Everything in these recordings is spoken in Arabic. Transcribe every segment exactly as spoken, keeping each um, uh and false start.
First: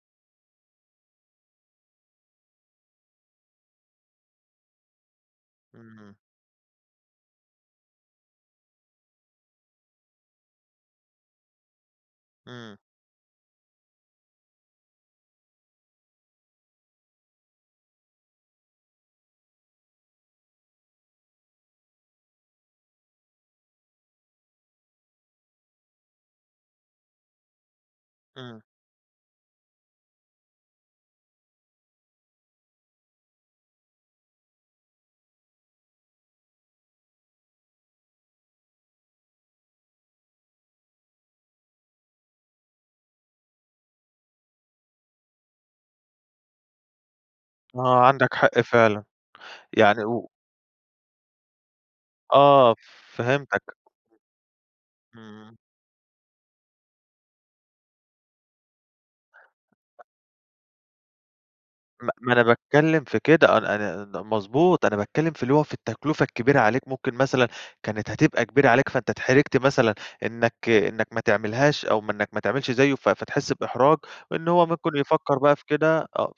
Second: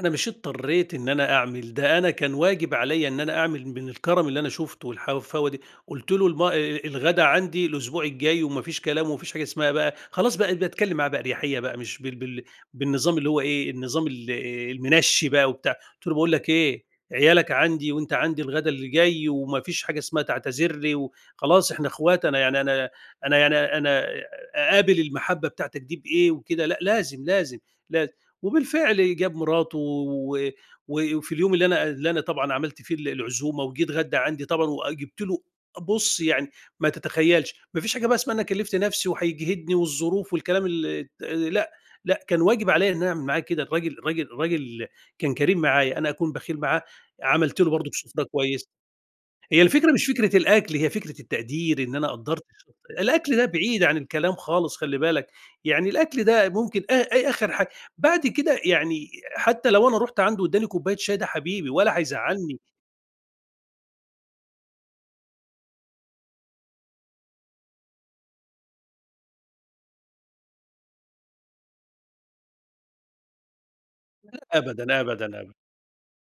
أنا مش اضطريت إن أنا أعمل ده، أنا كان واجب عليّا إن أنا أعمل من الكَرم اللي أنا شُفته حاوفاوة دي. قُلت إمم. له: "الم أ أ الغدا عندي الأسبوع الجاي وما فيش كلام، وما فيش حاجة اسمها بقى" خلاص، بقيت باتكلم معاه بقى باريحيّة بقى مش بال بال إمم. بالنظام اللي هو إيه، النظام ال المنشّي بقى وبتاع. قُلت له: "باقول لَك إيه، عيالَك عندي وأنت عندي الغدا اللي جاي، وما فيش حاجة اسمها تعتذر لي وخلاص إحنا أخوات، أنا يعني أنا أنا يعني أنا أقابل المحبّة بتاعتَك دي بإيه، وكده لأ، لازم، لازم، لازم." إمم. وبالفعل جاب مراته و و وفي اليوم اللي أنا اللي أنا طبعًا عملت فيه ال العزومة وجه اتغدا عندي طبعًا، وجبت له بُص، يعني ما تتخيلش، ما فيش حاجة بقى اسمها أنا كلِّفت نفسي وهيجهدني والظروف والكلام الت لأ، لأ، كان واجب عليّا إن أعمل معاه كده، الراجل الراجل الراجل كان كريم معايّا، أنا أكون بخيل معاه؟ عملت له برضه آه، سفرة عندك حق، كويس. فعلًا. هي الفكرة يعني مش و فكرة الأكل، هي فكرة التقدير، إن أنا قدرت، آه، الأكل ده فهمتَك. بعيد عن الكلام خالص خلّي بالَك، إمم. يعني الأكل ده ممكن أ أ آخر حاجة، بعد كده يعني حتى لو أنا رُحت عنده واداني كوباية شاي، ده حبيبي ولا ما ما أنا هيزعلني. باتكلم في كده، أنا أنا ن مضبوط، أنا باتكلم في اللي هو في التكلفة الكبيرة عليك ممكن مثلًا كانت هتبقى كبيرة عليك، فأنت اتحرجت مثلًا إنَّك إنَّك ما تعملهاش أو م إنَّك ما تعملش زيه ف فتحس بإحراج، لأ، إن هو ممكن أبدًا، يفكَّر أبدًا، أبدًا، بقى في كده آه،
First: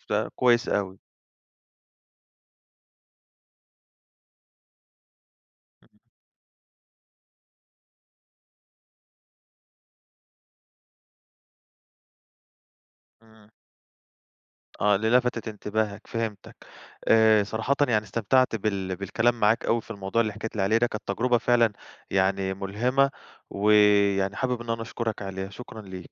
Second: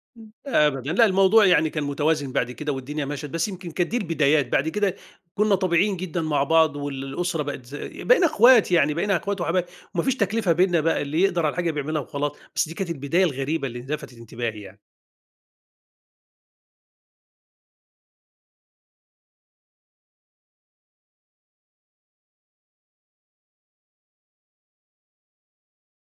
أ فكويس أبدًا أوي. لأ، الموضوع يعني كان متوازن بعد كده والدنيا مَشت، بس يمكن كانت دي البدايات، بعد كده كنّا طبيعيين إمم. جدًا مع بعض والأسرة بقت ز بقينا أخوات، يعني بقينا أخوات وحبايب، وما فيش تكلفة بينّا بقى اللي يقدر على الحاجة بيعملها وخلاص. بس دي كانت البداية إمم. الغريبة اللي لفتت انتباهي يعني. آه، اللي لفتت انتباهك، فهمتَك. آآ، صراحةً يعني استمتعت بال بالكلام معاك أوي في الموضوع اللي حَكيت لي عليه ده، كانت تجرُبة فعلًا يعني مُلهمة، ويعني حابب إن أنا أشكرَك عليها. شكرًا ليك.